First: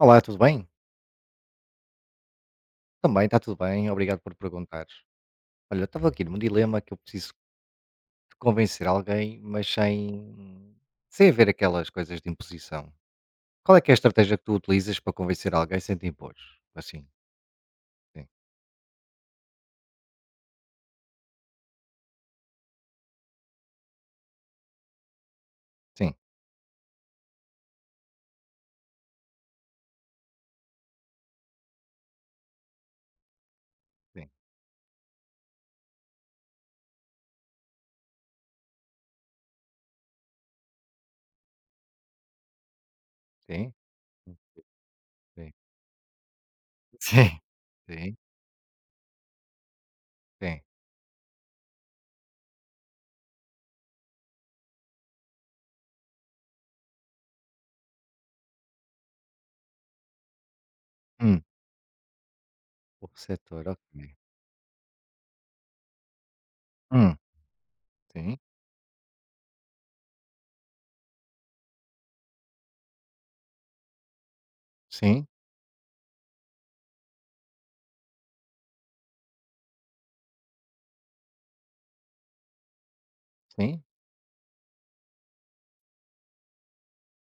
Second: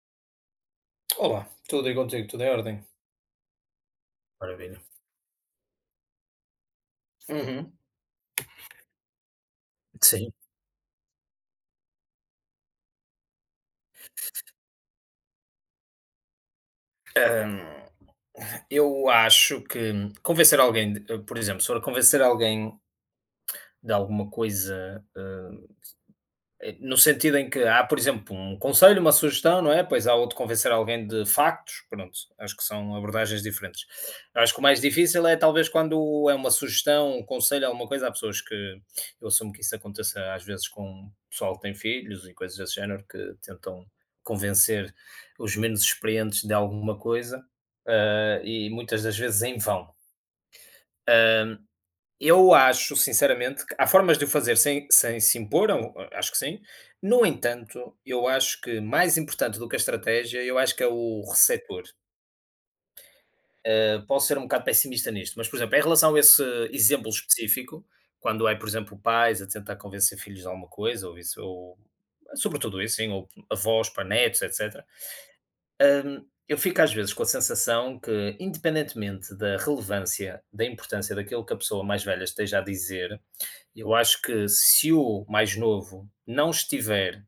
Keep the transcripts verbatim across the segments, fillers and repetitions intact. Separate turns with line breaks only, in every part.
Olá, tudo bem?
Olá, tudo e contigo, tudo em ordem?
Também está tudo bem, obrigado por
Maravilha.
perguntares. Olha, estava aqui num dilema que eu preciso
Uhum.
de convencer alguém, mas
Sim.
sem, sem haver aquelas coisas de imposição. Qual é que é a estratégia que tu utilizas para convencer alguém sem te impor? Assim,
Hum,
sim,
eu acho que convencer alguém, de- por exemplo, se for convencer alguém de alguma coisa ah,
sim,
eh, no sentido em que há, por exemplo, um conselho, uma sugestão, não é? Pois há outro convencer alguém de factos, pronto, acho que são abordagens diferentes.
sim,
Acho que o mais difícil é talvez quando é uma sugestão, um conselho, alguma coisa, há pessoas que, eu assumo que isso aconteça às vezes com um pessoal que tem filhos e coisas desse género, que
sim,
tentam
hum,
convencer
sim,
os menos experientes de alguma
sim,
coisa,
sim,
eh, e muitas das vezes em vão.
sim.
Eu acho, sinceramente, que há formas de o fazer sem, sem se impor, eu acho que sim. No entanto, eu acho que mais importante do que a estratégia, eu acho que é o
Hum,
receptor.
o receptor, ok.
Eh, Posso ser um bocado pessimista nisto, mas, por exemplo, em relação a esse exemplo
Hum,
específico,
sim,
quando é, por exemplo, pais a tentar convencer filhos de alguma coisa, ou isso, ou sobretudo isso, sim, ou avós para netos, etcétera.
sim,
Eu fico às vezes com a sensação que, independentemente da relevância, da importância daquilo que a pessoa mais velha esteja a dizer,
sim,
Eu acho que se o mais novo não estiver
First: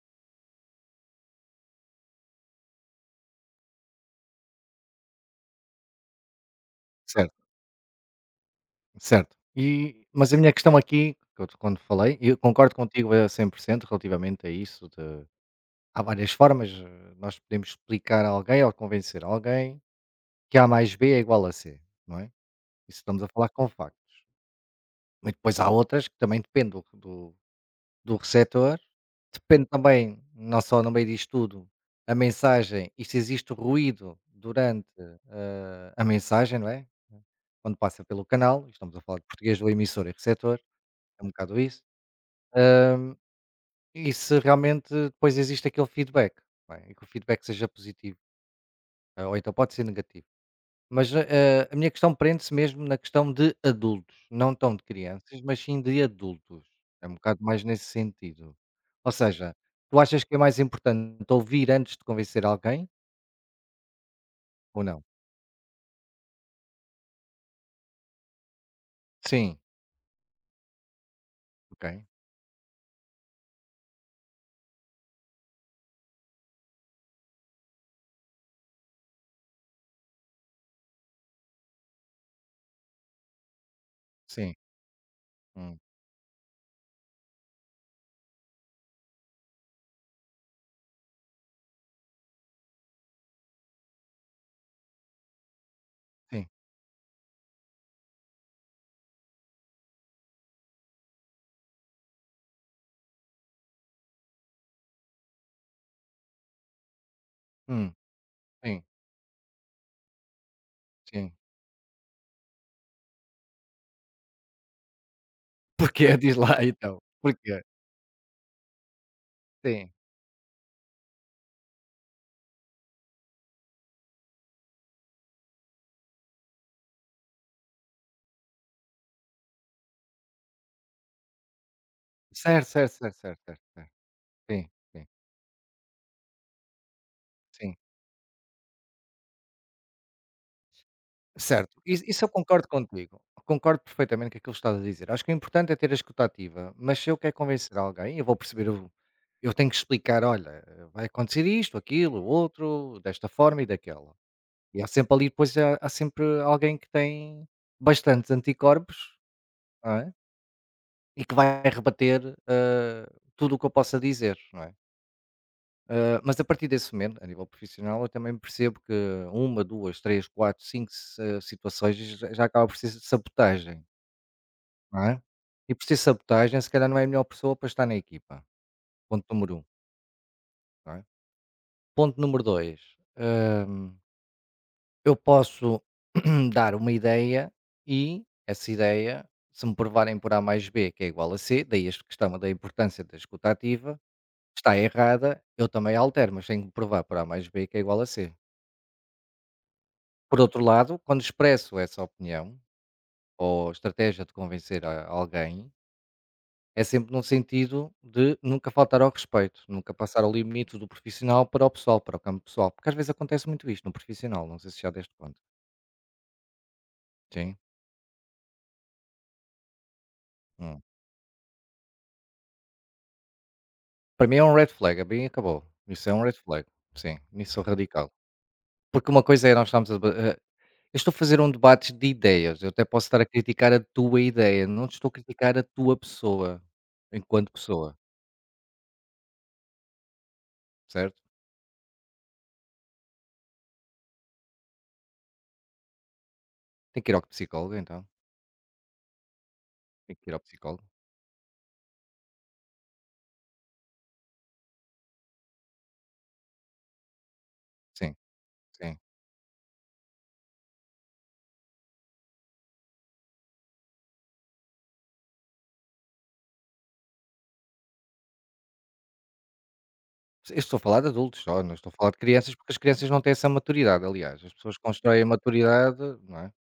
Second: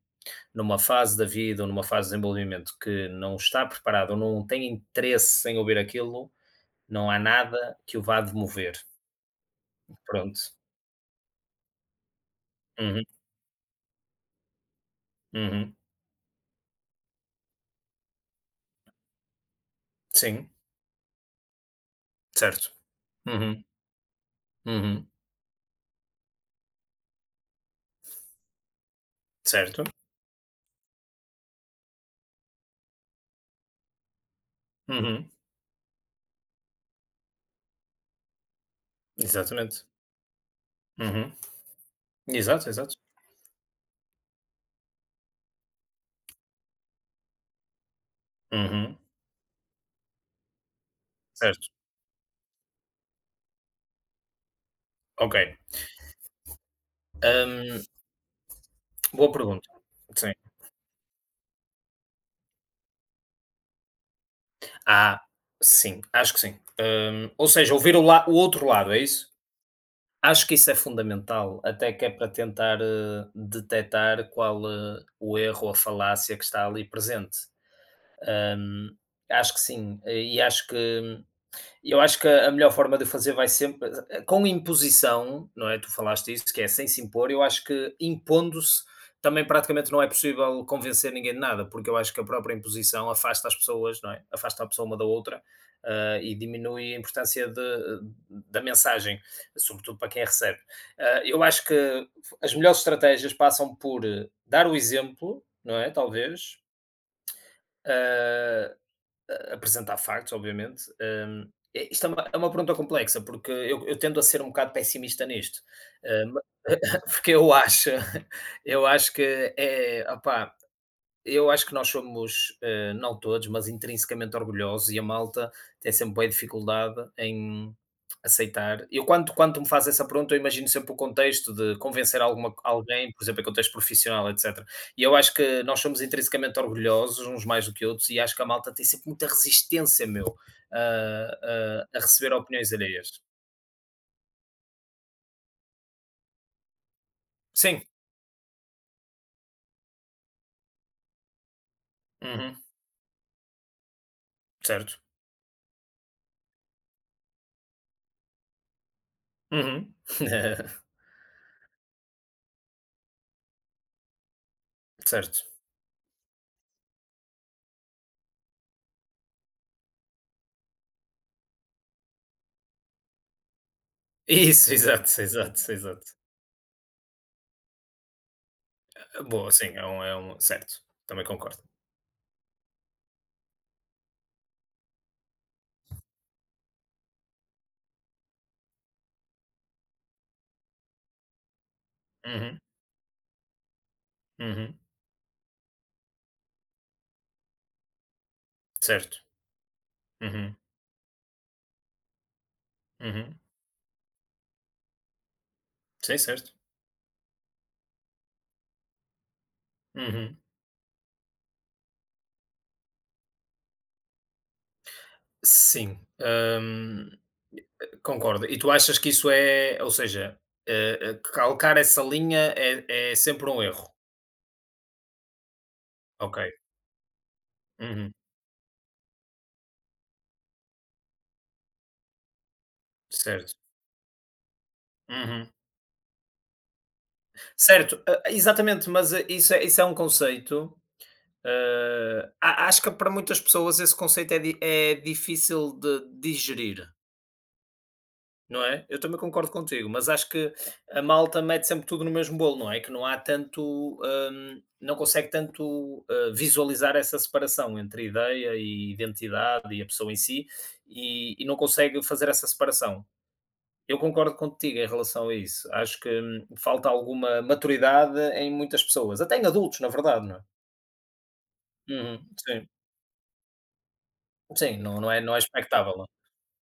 numa fase da vida ou numa fase de desenvolvimento que não está preparado ou não tem interesse em ouvir aquilo, não há
certo,
nada que o vá demover.
certo. E, mas a minha
Pronto.
questão aqui, que eu- quando falei, eu concordo
Uhum,
contigo a cem por cento relativamente a isso.
uhum.
Há várias formas, eh, nós podemos explicar a alguém ou convencer alguém
Sim,
que A mais B é igual a C, não é?
certo.
Isso estamos a falar
Uhum,
com factos.
uhum.
Mas depois há outras que também depende do do do receptor, depende
Certo.
também, não só no meio disto tudo, a mensagem e se existe ruído durante,
Uhum.
eh, a mensagem, não é? Quando passa pelo canal, estamos a falar de português do
Exatamente.
emissor e receptor, é um
Uhum.
bocado isso,
Exato, exato.
e se realmente depois existe aquele feedback, não é? E que o feedback seja positivo,
Uhum.
eh, ou então pode ser negativo. Mas,
Certo.
eh, a minha questão prende-se mesmo na questão de adultos, não tão de
Ok.
crianças, mas sim de adultos. É um bocado mais
Hum,
nesse sentido. Ou
boa
seja,
pergunta.
tu achas
Sim.
que é mais importante ouvir antes de convencer alguém ou não?
Ah, sim, acho que sim. Hum, ou seja, ouvir o, la- o outro lado, é isso?
Sim,
Acho que isso é fundamental, até
ok.
que é para tentar, eh, detectar qual, eh, o erro ou a falácia que está ali presente. Hum, acho que sim, eh, e acho que e eu acho que a melhor forma de fazer vai sempre com
Sim,
imposição, não
hum,
é? Tu falaste isso, que é sem se impor. Eu acho que impondo-se também praticamente não é possível convencer ninguém de nada, porque eu acho que a própria imposição afasta as pessoas, não é? Afasta a pessoa uma da outra, ah, e
sim,
diminui a importância de- da mensagem, sobretudo para quem a recebe. Ah, eu acho que as melhores estratégias passam por eh, dar o exemplo, não é? Talvez.
hum,
eh,
sim,
a- apresentar factos, obviamente.
sim.
Hum, é- isto é uma, é uma pergunta complexa, porque eu, eu tendo a ser um bocado pessimista nisto.
Porquê?
Hum,
Diz lá então.
porque eu
Porquê?
acho, eu acho que
Sim.
é, opá, eu acho que nós somos, eh, não todos, mas intrinsecamente orgulhosos e a malta tem sempre bué dificuldade em aceitar. Eu quando quando me faz essa pergunta, eu imagino sempre o contexto de convencer alguma
Certo, certo,
alguém,
certo,
por
certo,
exemplo, em
certo,
contexto
certo.
profissional, etcétera.
Sim,
E
sim,
eu acho que nós somos intrinsecamente orgulhosos, uns mais do
sim.
que outros, e acho que a malta tem sempre muita resistência, meu,
Certo,
a a a
isso isso eu
receber
concordo
opiniões alheias.
contigo. Concordo perfeitamente com aquilo que estás a dizer. Acho que o importante é ter a escuta ativa, mas se eu quero convencer
Sim.
alguém, eu vou perceber, eu, eu tenho que explicar, olha, vai acontecer isto, aquilo, o
Uhum.
outro, desta forma e daquela. E há
Certo.
sempre ali, depois há, há sempre alguém que tem bastantes anticorpos, não
Uhum.
é? E que vai rebater eh, tudo o que eu possa dizer, não é?
Certo.
Ah, mas a partir desse momento, a nível profissional, eu também percebo que uma, duas, três, quatro, cinco s- eh, situações já já acaba por ser sabotagem,
Isso,
não
exato,
é?
exato,
E por ser
exato.
sabotagem, se calhar não é a melhor pessoa para estar na equipa. Ponto
Boa,
número um,
sim, é um é um certo,
não é?
também concordo.
Ponto número dois, hum, eu posso dar uma ideia e essa ideia, se me provarem por A mais B que é igual a C, daí esta questão da
Uhum,
importância da escuta ativa,
uhum,
está errada, eu também altero, mas tenho que provar por A mais B que é igual a C.
certo.
Por
Uhum,
outro lado, quando expresso essa opinião
uhum.
ou estratégia de convencer a alguém,
Sim, certo.
é sempre num sentido de nunca faltar ao respeito, nunca passar o
Uhum.
limite do profissional para o pessoal, para o campo pessoal, porque às vezes acontece muito isto no profissional, não sei se já deste conta.
Sim, hum,
Sim.
concordo. E tu achas que isso é ou seja,
Hum.
eh eh, calcar essa linha é é sempre um erro?
Para mim é um red flag, é bem acabou. Isso é um red
Ok.
flag. Sim, nisso sou radical.
Uhum,
Porque uma coisa é nós estamos a deba eh, eu estou a fazer um debate de ideias, eu até posso estar a
certo.
criticar a tua ideia, não te estou a
Uhum.
criticar a tua pessoa, enquanto pessoa,
Certo, e exatamente, mas eh, isso é isso é um conceito,
certo?
hã, a acho que para muitas pessoas esse conceito é di é difícil de digerir.
Tem que ir ao psicólogo então.
Não é? Eu também concordo contigo, mas
Tem
acho
que ir ao
que
psicólogo?
a malta mete sempre tudo no mesmo bolo, não é? Que não há tanto, hum, não consegue tanto, ah, visualizar essa separação entre
Sim,
ideia e
sim.
identidade e a pessoa em si, e e não consegue fazer essa separação. Eu concordo contigo em relação a isso. Acho que, hum, falta alguma maturidade em muitas pessoas, até em adultos, na verdade, não é?
Eu estou a falar de adultos só, não estou a falar de
Uhum,
crianças,
sim.
porque as crianças não têm essa maturidade, aliás. As pessoas
Sim, não não é
constroem a
não é expectável,
maturidade,
não, é?
não é?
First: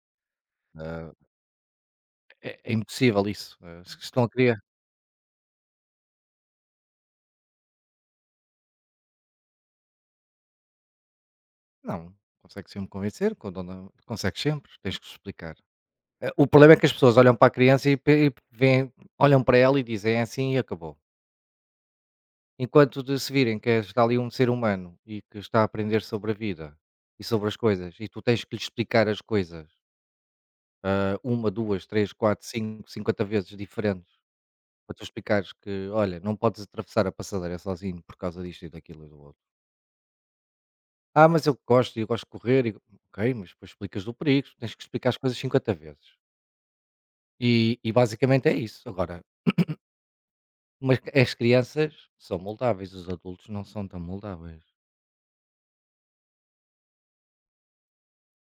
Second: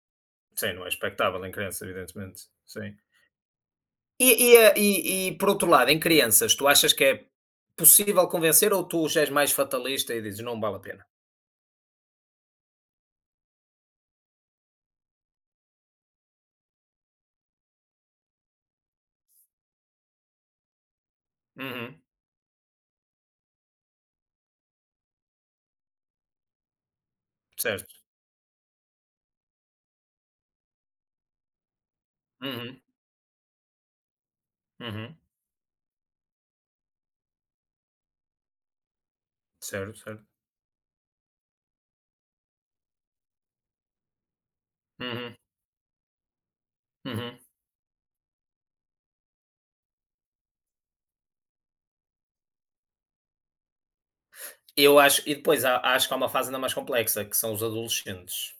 Sim, não é
Ah,
expectável em criança, evidentemente.
é é
Sim.
impossível isso. Ah, se estão a
E, e,
criar
eh, e- e, por outro lado, em crianças, tu achas que é possível convencer ou tu já és mais fatalista e dizes não vale a pena?
não, consegue sempre convencer, quando não consegues sempre, tens que explicar. Ah, o problema é que as pessoas olham para a criança e, pe- e veem, olham para ela e dizem "É assim e acabou.
Uhum,
Enquanto de se virem que está ali um ser humano e que está a aprender sobre a vida e sobre as
certo.
coisas, e tu tens que lhe explicar as coisas uma duas três quatro
Uhum,
cinco cinquenta vezes diferentes para tu
uhum,
explicares que, olha, não podes atravessar a passadeira sozinho por causa disto e daquilo e do outro.
certo, certo.
Ah, mas eu gosto e eu gosto de correr. E, ok, mas depois explicas do perigo, tens que explicar as
Uhum,
coisas cinquenta vezes.
uhum.
E, e basicamente é isso. Agora, mas as crianças são moldáveis, os adultos não são tão moldáveis.
Eu acho, e depois há- acho que há uma fase ainda mais complexa, que são os adolescentes.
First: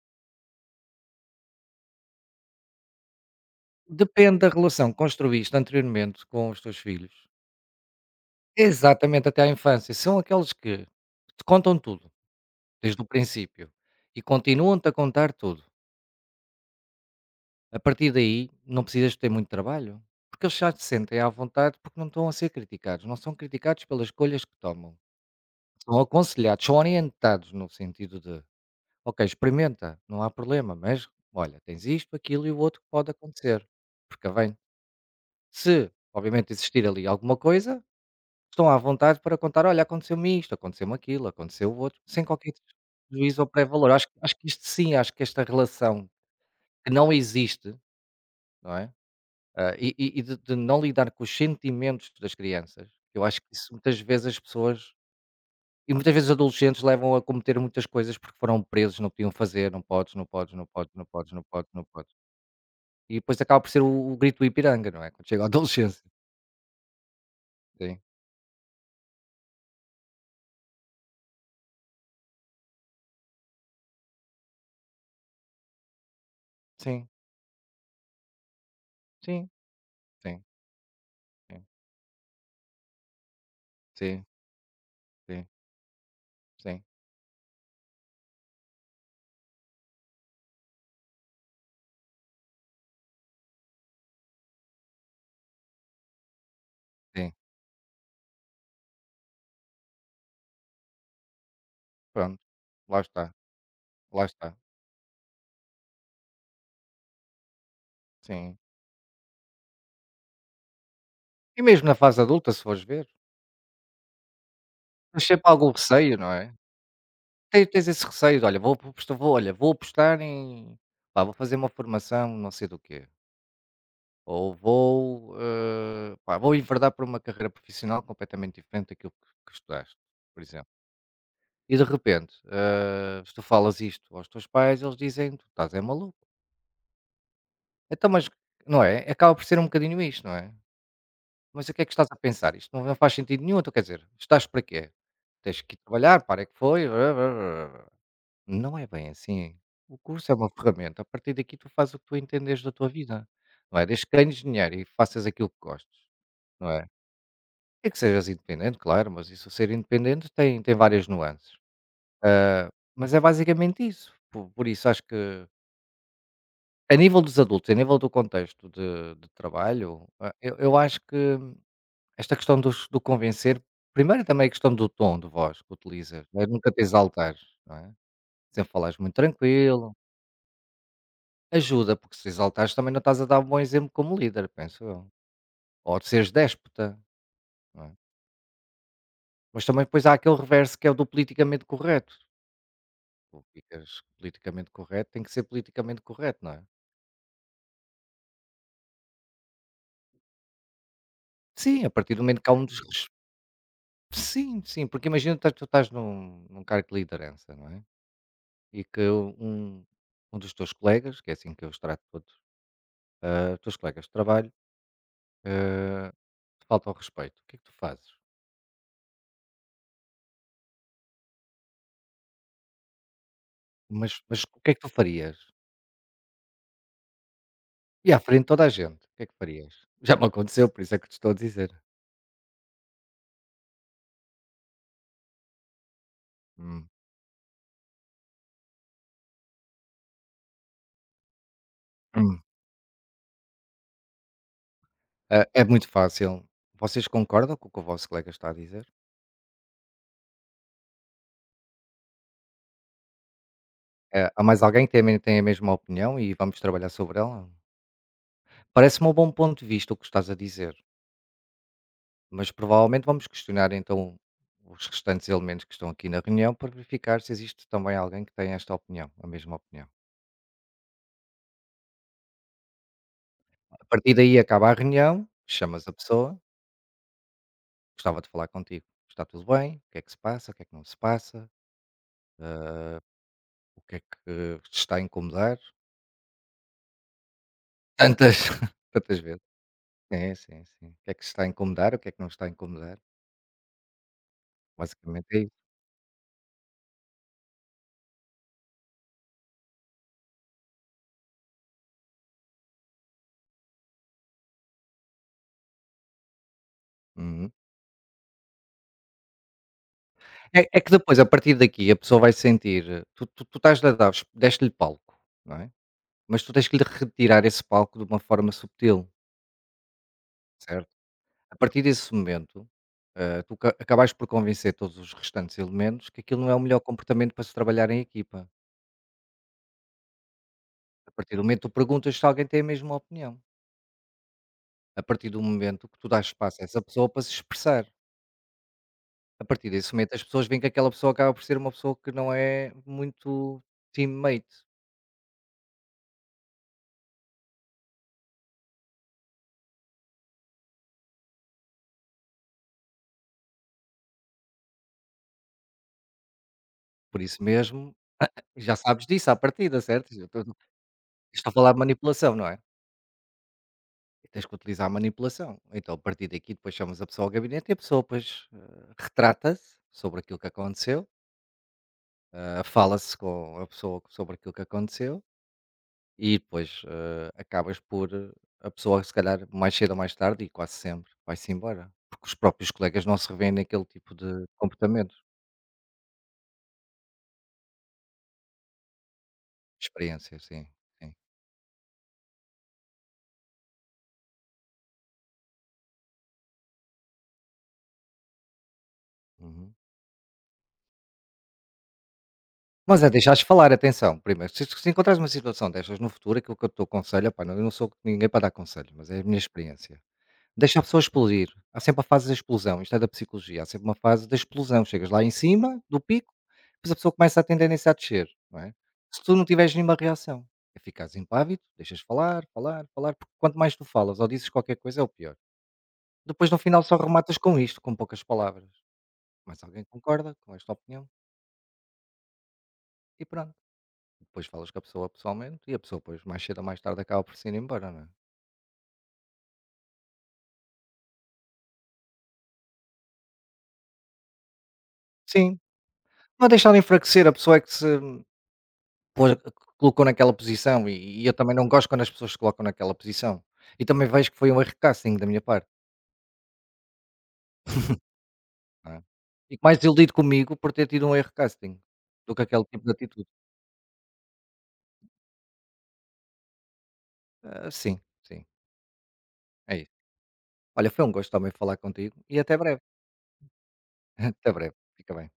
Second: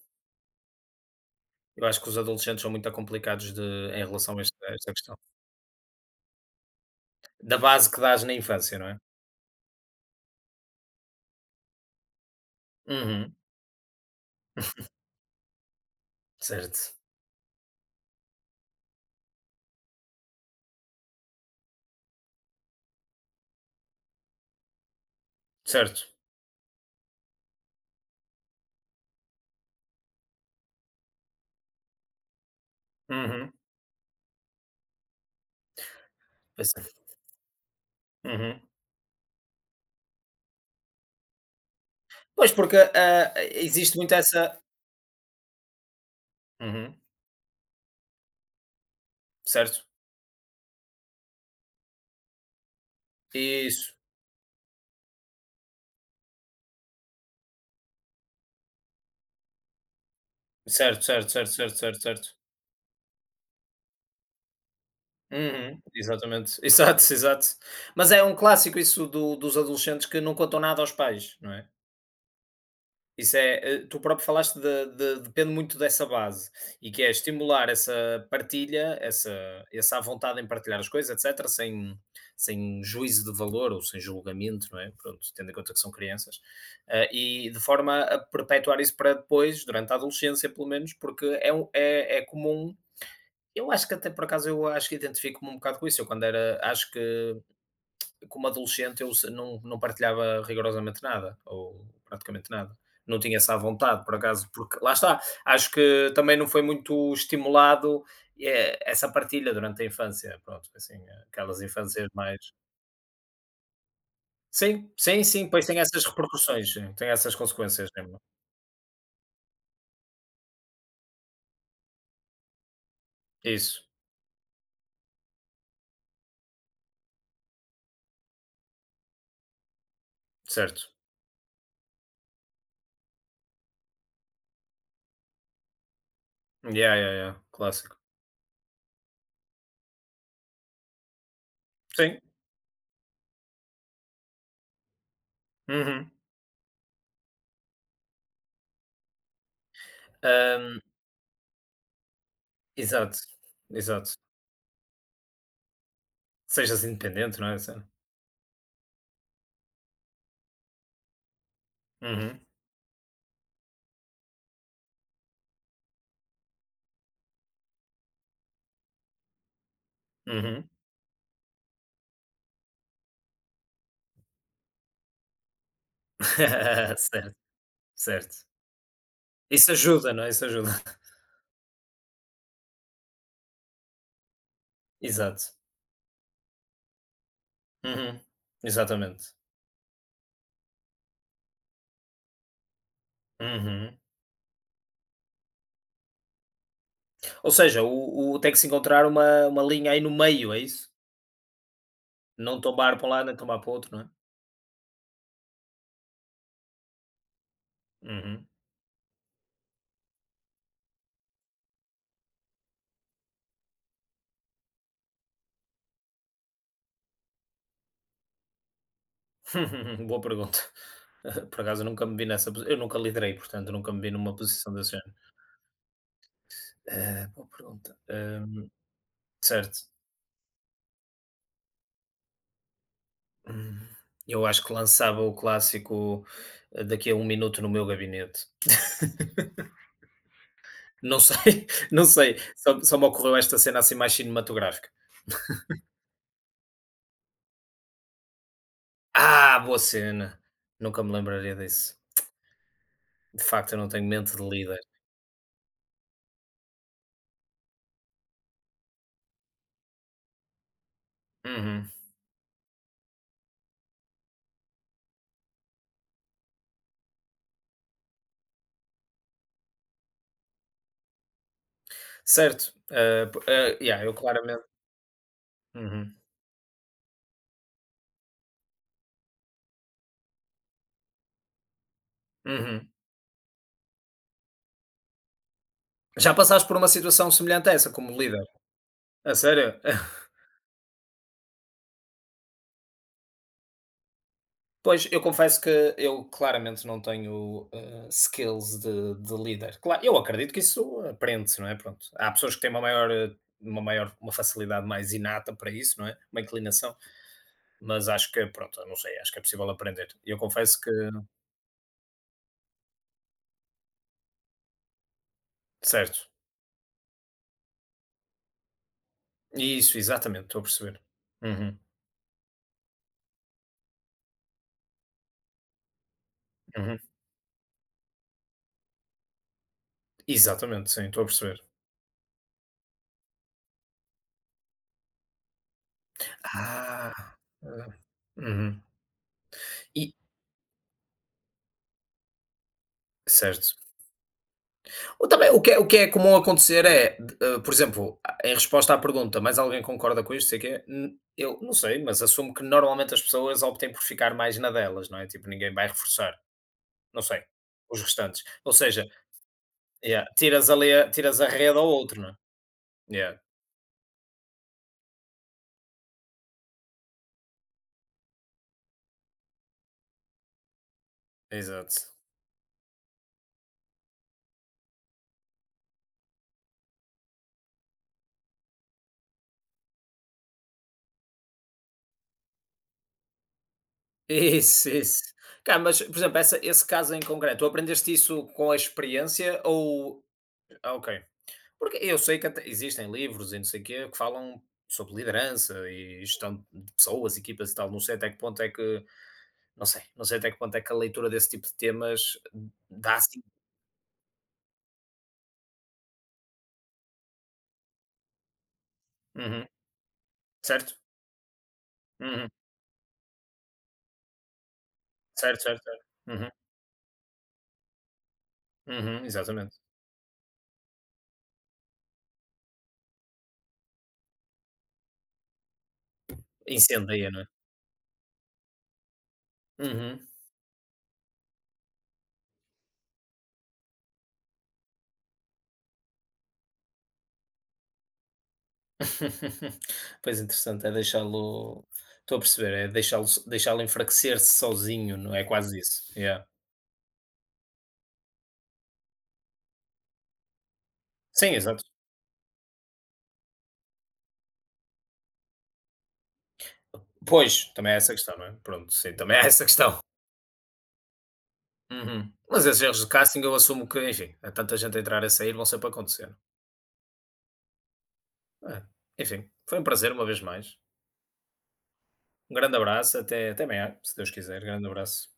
Eu acho que os adolescentes são muito complicados de, em
Depende
relação a
da
esta, a
relação
esta
que
questão.
construíste anteriormente com os teus filhos.
Da base que dás na infância, não é?
Exatamente, até à infância. São aqueles que te contam tudo, desde o
Uhum,
princípio, e continuam-te a contar tudo.
certo,
A partir daí, não precisas ter muito trabalho, porque eles já se sentem à vontade porque não estão a ser criticados, não são criticados pelas escolhas que tomam. São
certo.
aconselhados, são orientados no sentido de, ok, experimenta, não há problema, mas olha, tens isto, aquilo e o outro que pode
Uhum,
acontecer. Porque vem, se obviamente
pois,
existir
é.
ali alguma coisa,
Uhum.
estão à vontade para contar, olha, aconteceu-me isto, aconteceu-me aquilo, aconteceu o outro, sem
Pois,
qualquer
porque ah,
juízo ou pré-valor.
existe
Acho,
muito
acho
essa.
que isto sim, acho que esta relação que
Uhum,
não existe, não é? Ah,
certo.
e e e de de não lidar com os sentimentos das crianças. Eu acho que isso
Isso.
muitas vezes as pessoas e muitas vezes os adolescentes levam a cometer muitas coisas porque foram presos, não podiam fazer, não podes, não podes, não podes,
Certo,
não
certo,
podes, não
certo,
podes,
certo,
não
certo,
podes.
certo.
E depois acaba por ser o o grito do Ipiranga, não é? Quando chega à
Uhum,
adolescência.
exatamente. Exato, exato.
Sim,
Mas é um clássico isso do dos adolescentes que não contam nada aos pais, não é? Isso é, eh, tu próprio falaste de de depende muito dessa base, e que
sim,
é estimular essa partilha, essa
sim,
essa à vontade
sim,
em partilhar as coisas, etcétera, sem sem juízo de valor ou sem
sim, sim,
julgamento, não é? Pronto,
sim,
tendo em conta que são crianças,
sim,
ah, e de forma a perpetuar isso para depois, durante a adolescência pelo menos, porque é um é é comum. Eu acho que até por acaso eu acho que identifico-me um bocado com isso. Eu quando era, acho que
sim.
como adolescente eu se- não, não partilhava rigorosamente nada, ou
Pronto,
praticamente nada.
lá
Não
está,
tinha essa vontade, por
lá
acaso,
está,
porque lá está, acho que também não foi muito estimulado
sim.
eh, essa partilha durante a infância, pronto, assim,
E
aquelas
mesmo na
infâncias
fase
mais.
adulta, se fores ver,
Sim, sim,
tens sempre
sim, pois
algum
tem essas
receio, não é?
repercussões, sim, tem essas
Te Tens
consequências
esse
mesmo.
receio de: "Olha, vou apostar vou olha, vou apostar em pá, vou fazer uma formação não sei do quê,
Isso,
ou vou, eh, pá, vou enverdar por uma carreira profissional completamente diferente daquilo que que estudaste", por exemplo.
certo.
E de repente, eh, se tu falas isto aos teus pais, eles dizem: "Tu estás é maluco".
Yeah, yeah, yeah, clássico.
Então, mas não é? Acaba por ser um bocadinho isto, não é? "Mas o que é que estás a
Sim.
pensar? Isto não não faz sentido nenhum, então quer dizer, estás para quê? Tens que ir
Uhum.
trabalhar, para é que foi". Não é bem assim. O curso é uma
Ahm,
ferramenta. A partir daqui tu fazes o que tu entenderes da tua
exato,
vida, não é? Desde
exato.
que ganhes dinheiro e faças aquilo que gostes, não
Sejas
é?
independente, não é, assim?
E que sejas independente, claro, mas isso ser independente tem, tem várias nuances.
Uhum,
Ah, mas é basicamente isso. Por, por isso acho que a nível dos adultos, a nível do contexto de, de trabalho, ah, eu,
uhum.
eu acho que esta questão dos, do convencer, primeiro também a questão do tom de voz que utilizas, não é? Nunca te
Certo,
exaltares, não é?
certo.
Sempre falares muito
Isso
tranquilo.
ajuda, não é, isso ajuda.
Ajuda, porque se exaltares também não estás a dar um bom exemplo como líder, penso eu.
Exato.
Ou de seres déspota, não é?
Uhum. Exatamente.
Mas também depois há aquele reverso que é o do politicamente correto. Tu ficas
Uhum.
politicamente correto, tem que ser politicamente correto, não é?
Ou seja, o o tem que se encontrar uma uma linha aí no meio, é isso?
Sim, a partir do momento que há
Não
um desres
tombar para um lado nem tombar para o outro, não é?
Sim, sim, porque imagina que tu estás num, num cargo de liderança, não é?
Uhum.
E que um, um dos teus colegas, que é assim que eu os trato todos, ah, os teus colegas de trabalho, ah, te falta ao respeito. O que é que tu fazes?
Boa pergunta. Por acaso eu nunca me vi nessa posi eu nunca liderei, portanto nunca me vi
Mas,
numa
mas o que
posição
é que tu
desse género.
farias?
Ah, boa pergunta.
E à frente de toda a
Hum,
gente, o que é que farias?
certo.
Já me aconteceu, por isso é que te estou a dizer.
Hum, eu acho que lançava o clássico, eh,
Hum,
daqui a um minuto no meu gabinete. Não sei, não sei.
hum.
Só só me ocorreu esta cena, assim, mais cinematográfica.
Ah, é muito fácil. Vocês concordam com o que o vosso colega está a dizer?
Ah, boa cena! Nunca me lembraria disso. De facto, eu não tenho
Ah,
mente de
há mais
líder.
alguém que tem a me tem a mesma opinião e vamos trabalhar sobre ela? Parece-me um bom ponto de vista o que estás a dizer,
Uhum.
mas provavelmente vamos questionar então os restantes elementos que estão aqui na reunião para verificar se existe também alguém que tem esta opinião, a mesma opinião.
Certo, hã, p hã,
A
yeah,
partir
eu
daí
claramente
acaba a reunião, chamas a
uhum,
pessoa, gostava de falar contigo. Está tudo bem? O que é que se passa? O que é que não se passa?
uhum.
O que é que te está a incomodar?
Já passaste por uma situação semelhante a essa como
Tantas
líder?
tantas
A
vezes.
sério?
Sim, sim, sim. O que é que te está a incomodar, o que é que não está a incomodar.
Pois, eu
Basicamente é isso.
confesso que eu claramente não tenho, hã, skills de de líder. Cla eu acredito que isso aprende-se, não é, pronto. Há pessoas que têm uma maior eh, uma maior uma facilidade mais inata para isso, não é, uma inclinação.
Uhum.
Mas acho que, pronto, não sei, acho que é possível aprender. E eu
É
confesso
é
que
que depois, a partir daqui, a pessoa vai sentir eh, tu tu tu estás-lhe a dar deste-lhe palco, não é,
certo.
mas tu tens que lhe retirar esse palco de uma forma subtil,
Isso, exatamente, estou a
certo?
perceber.
A
Uhum,
partir desse momento, hã, tu ca acabaste por convencer todos os restantes elementos que aquilo não é o melhor
uhum.
comportamento para se trabalhar em equipa.
Exatamente, sim,
A
estou a
partir do
perceber.
momento, tu perguntas se alguém tem a mesma opinião. A partir do momento que tu dás espaço a essa pessoa
Ah,
para se expressar.
hã, uhum.
A partir desse
E
momento as pessoas veem que aquela pessoa acaba por ser uma pessoa que não é muito
certo.
teammate.
Ou também o que é o que é comum acontecer é, hã, por exemplo, a- em resposta à pergunta: "Mas alguém concorda com isto?", sei que quê, hum, eu não sei, mas assumo que normalmente as pessoas optem por ficar mais na delas, não é? Tipo, ninguém vai reforçar,
Por
não sei,
isso mesmo,
os restantes. Ou
já sabes
seja,
disso à partida, certo? Eu
yeah,
tô-
tiras ali a tiras a
Estou a falar
rede
de
ao outro, não é?
manipulação, não é?
Yeah.
E tens que utilizar a manipulação. Então, a partir daqui, depois chamas a pessoa ao gabinete e a pessoa depois eh, retrata-se sobre aquilo que aconteceu,
Exato.
eh, fala-se com a pessoa sobre aquilo que aconteceu. E depois, eh, acabas por eh, a pessoa se calhar mais cedo ou mais tarde e quase sempre vai-se embora, porque os próprios colegas não se revêem naquele tipo de
Isso,
comportamento,
isso. Cá, mas, por exemplo, essa, esse caso em concreto, tu aprendeste isso com a experiência ou.
experiência, sim,
Ah,
sim.
ok. Porque eu sei que até existem livros e não sei o quê que falam sobre liderança e gestão de pessoas, equipas e tal. Não sei até que ponto é que.
Uhum.
Não sei. Não sei até que ponto é que a leitura desse tipo de temas
Mas é
dá
deixares
assim.
falar, atenção, primeiro, se se encontrares uma situação destas no futuro, aquilo que eu te aconselho, opá, não, eu não sou ninguém para dar conselho, mas é a minha
Uhum.
experiência. Deixa a
Certo?
pessoa explodir. Há sempre a fase da
Uhum.
explosão, isto é da psicologia, há sempre uma fase da explosão. Chegas lá em
Certo,
cima
certo,
do
certo.
pico,
Uhum.
depois a pessoa começa a ter tendência a descer, não é? Se
Uhum.
tu não tiveres
Exatamente.
nenhuma reação, é ficares impávido, deixas falar, falar, falar, porque quanto mais tu falas ou dizes qualquer coisa é o pior. Depois no final só
Incendeia,
rematas
não
com
é?
isto, com poucas palavras. Mas alguém
Uhum.
concorda com esta opinião e pronto. Depois falas com a pessoa pessoalmente e a pessoa depois mais cedo ou mais tarde acaba por se ir embora, não é?
Pois, interessante, é deixá-lo estou a perceber, é deixá-lo deixá-lo enfraquecer-se sozinho, não é
Sim,
quase isso. Yeah.
não é deixar de enfraquecer, a pessoa é que se Pôs eh, colocou naquela posição e e eu também
Sim,
não
exato.
gosto quando as pessoas se colocam naquela posição. E também vejo que foi um erro casting da minha parte,
Pois, também é essa questão, não é?
não
Pronto,
é.
sim, também é
Fico
essa
mais
questão.
desiludido comigo por ter tido um erro casting,
Uhum.
do que aquele
Mas esses
tipo de
erros de
atitude.
casting eu assumo que, enfim, há tanta gente a entrar e a sair, vão sempre acontecer.
Ah, sim, sim,
É. Enfim,
é
foi um
isso.
prazer uma vez mais.
Olha, foi um gosto também falar contigo e
Um
até
grande
breve.
abraço, até até amanhã, se Deus
Até
quiser.
breve,
Grande
fica bem.
abraço.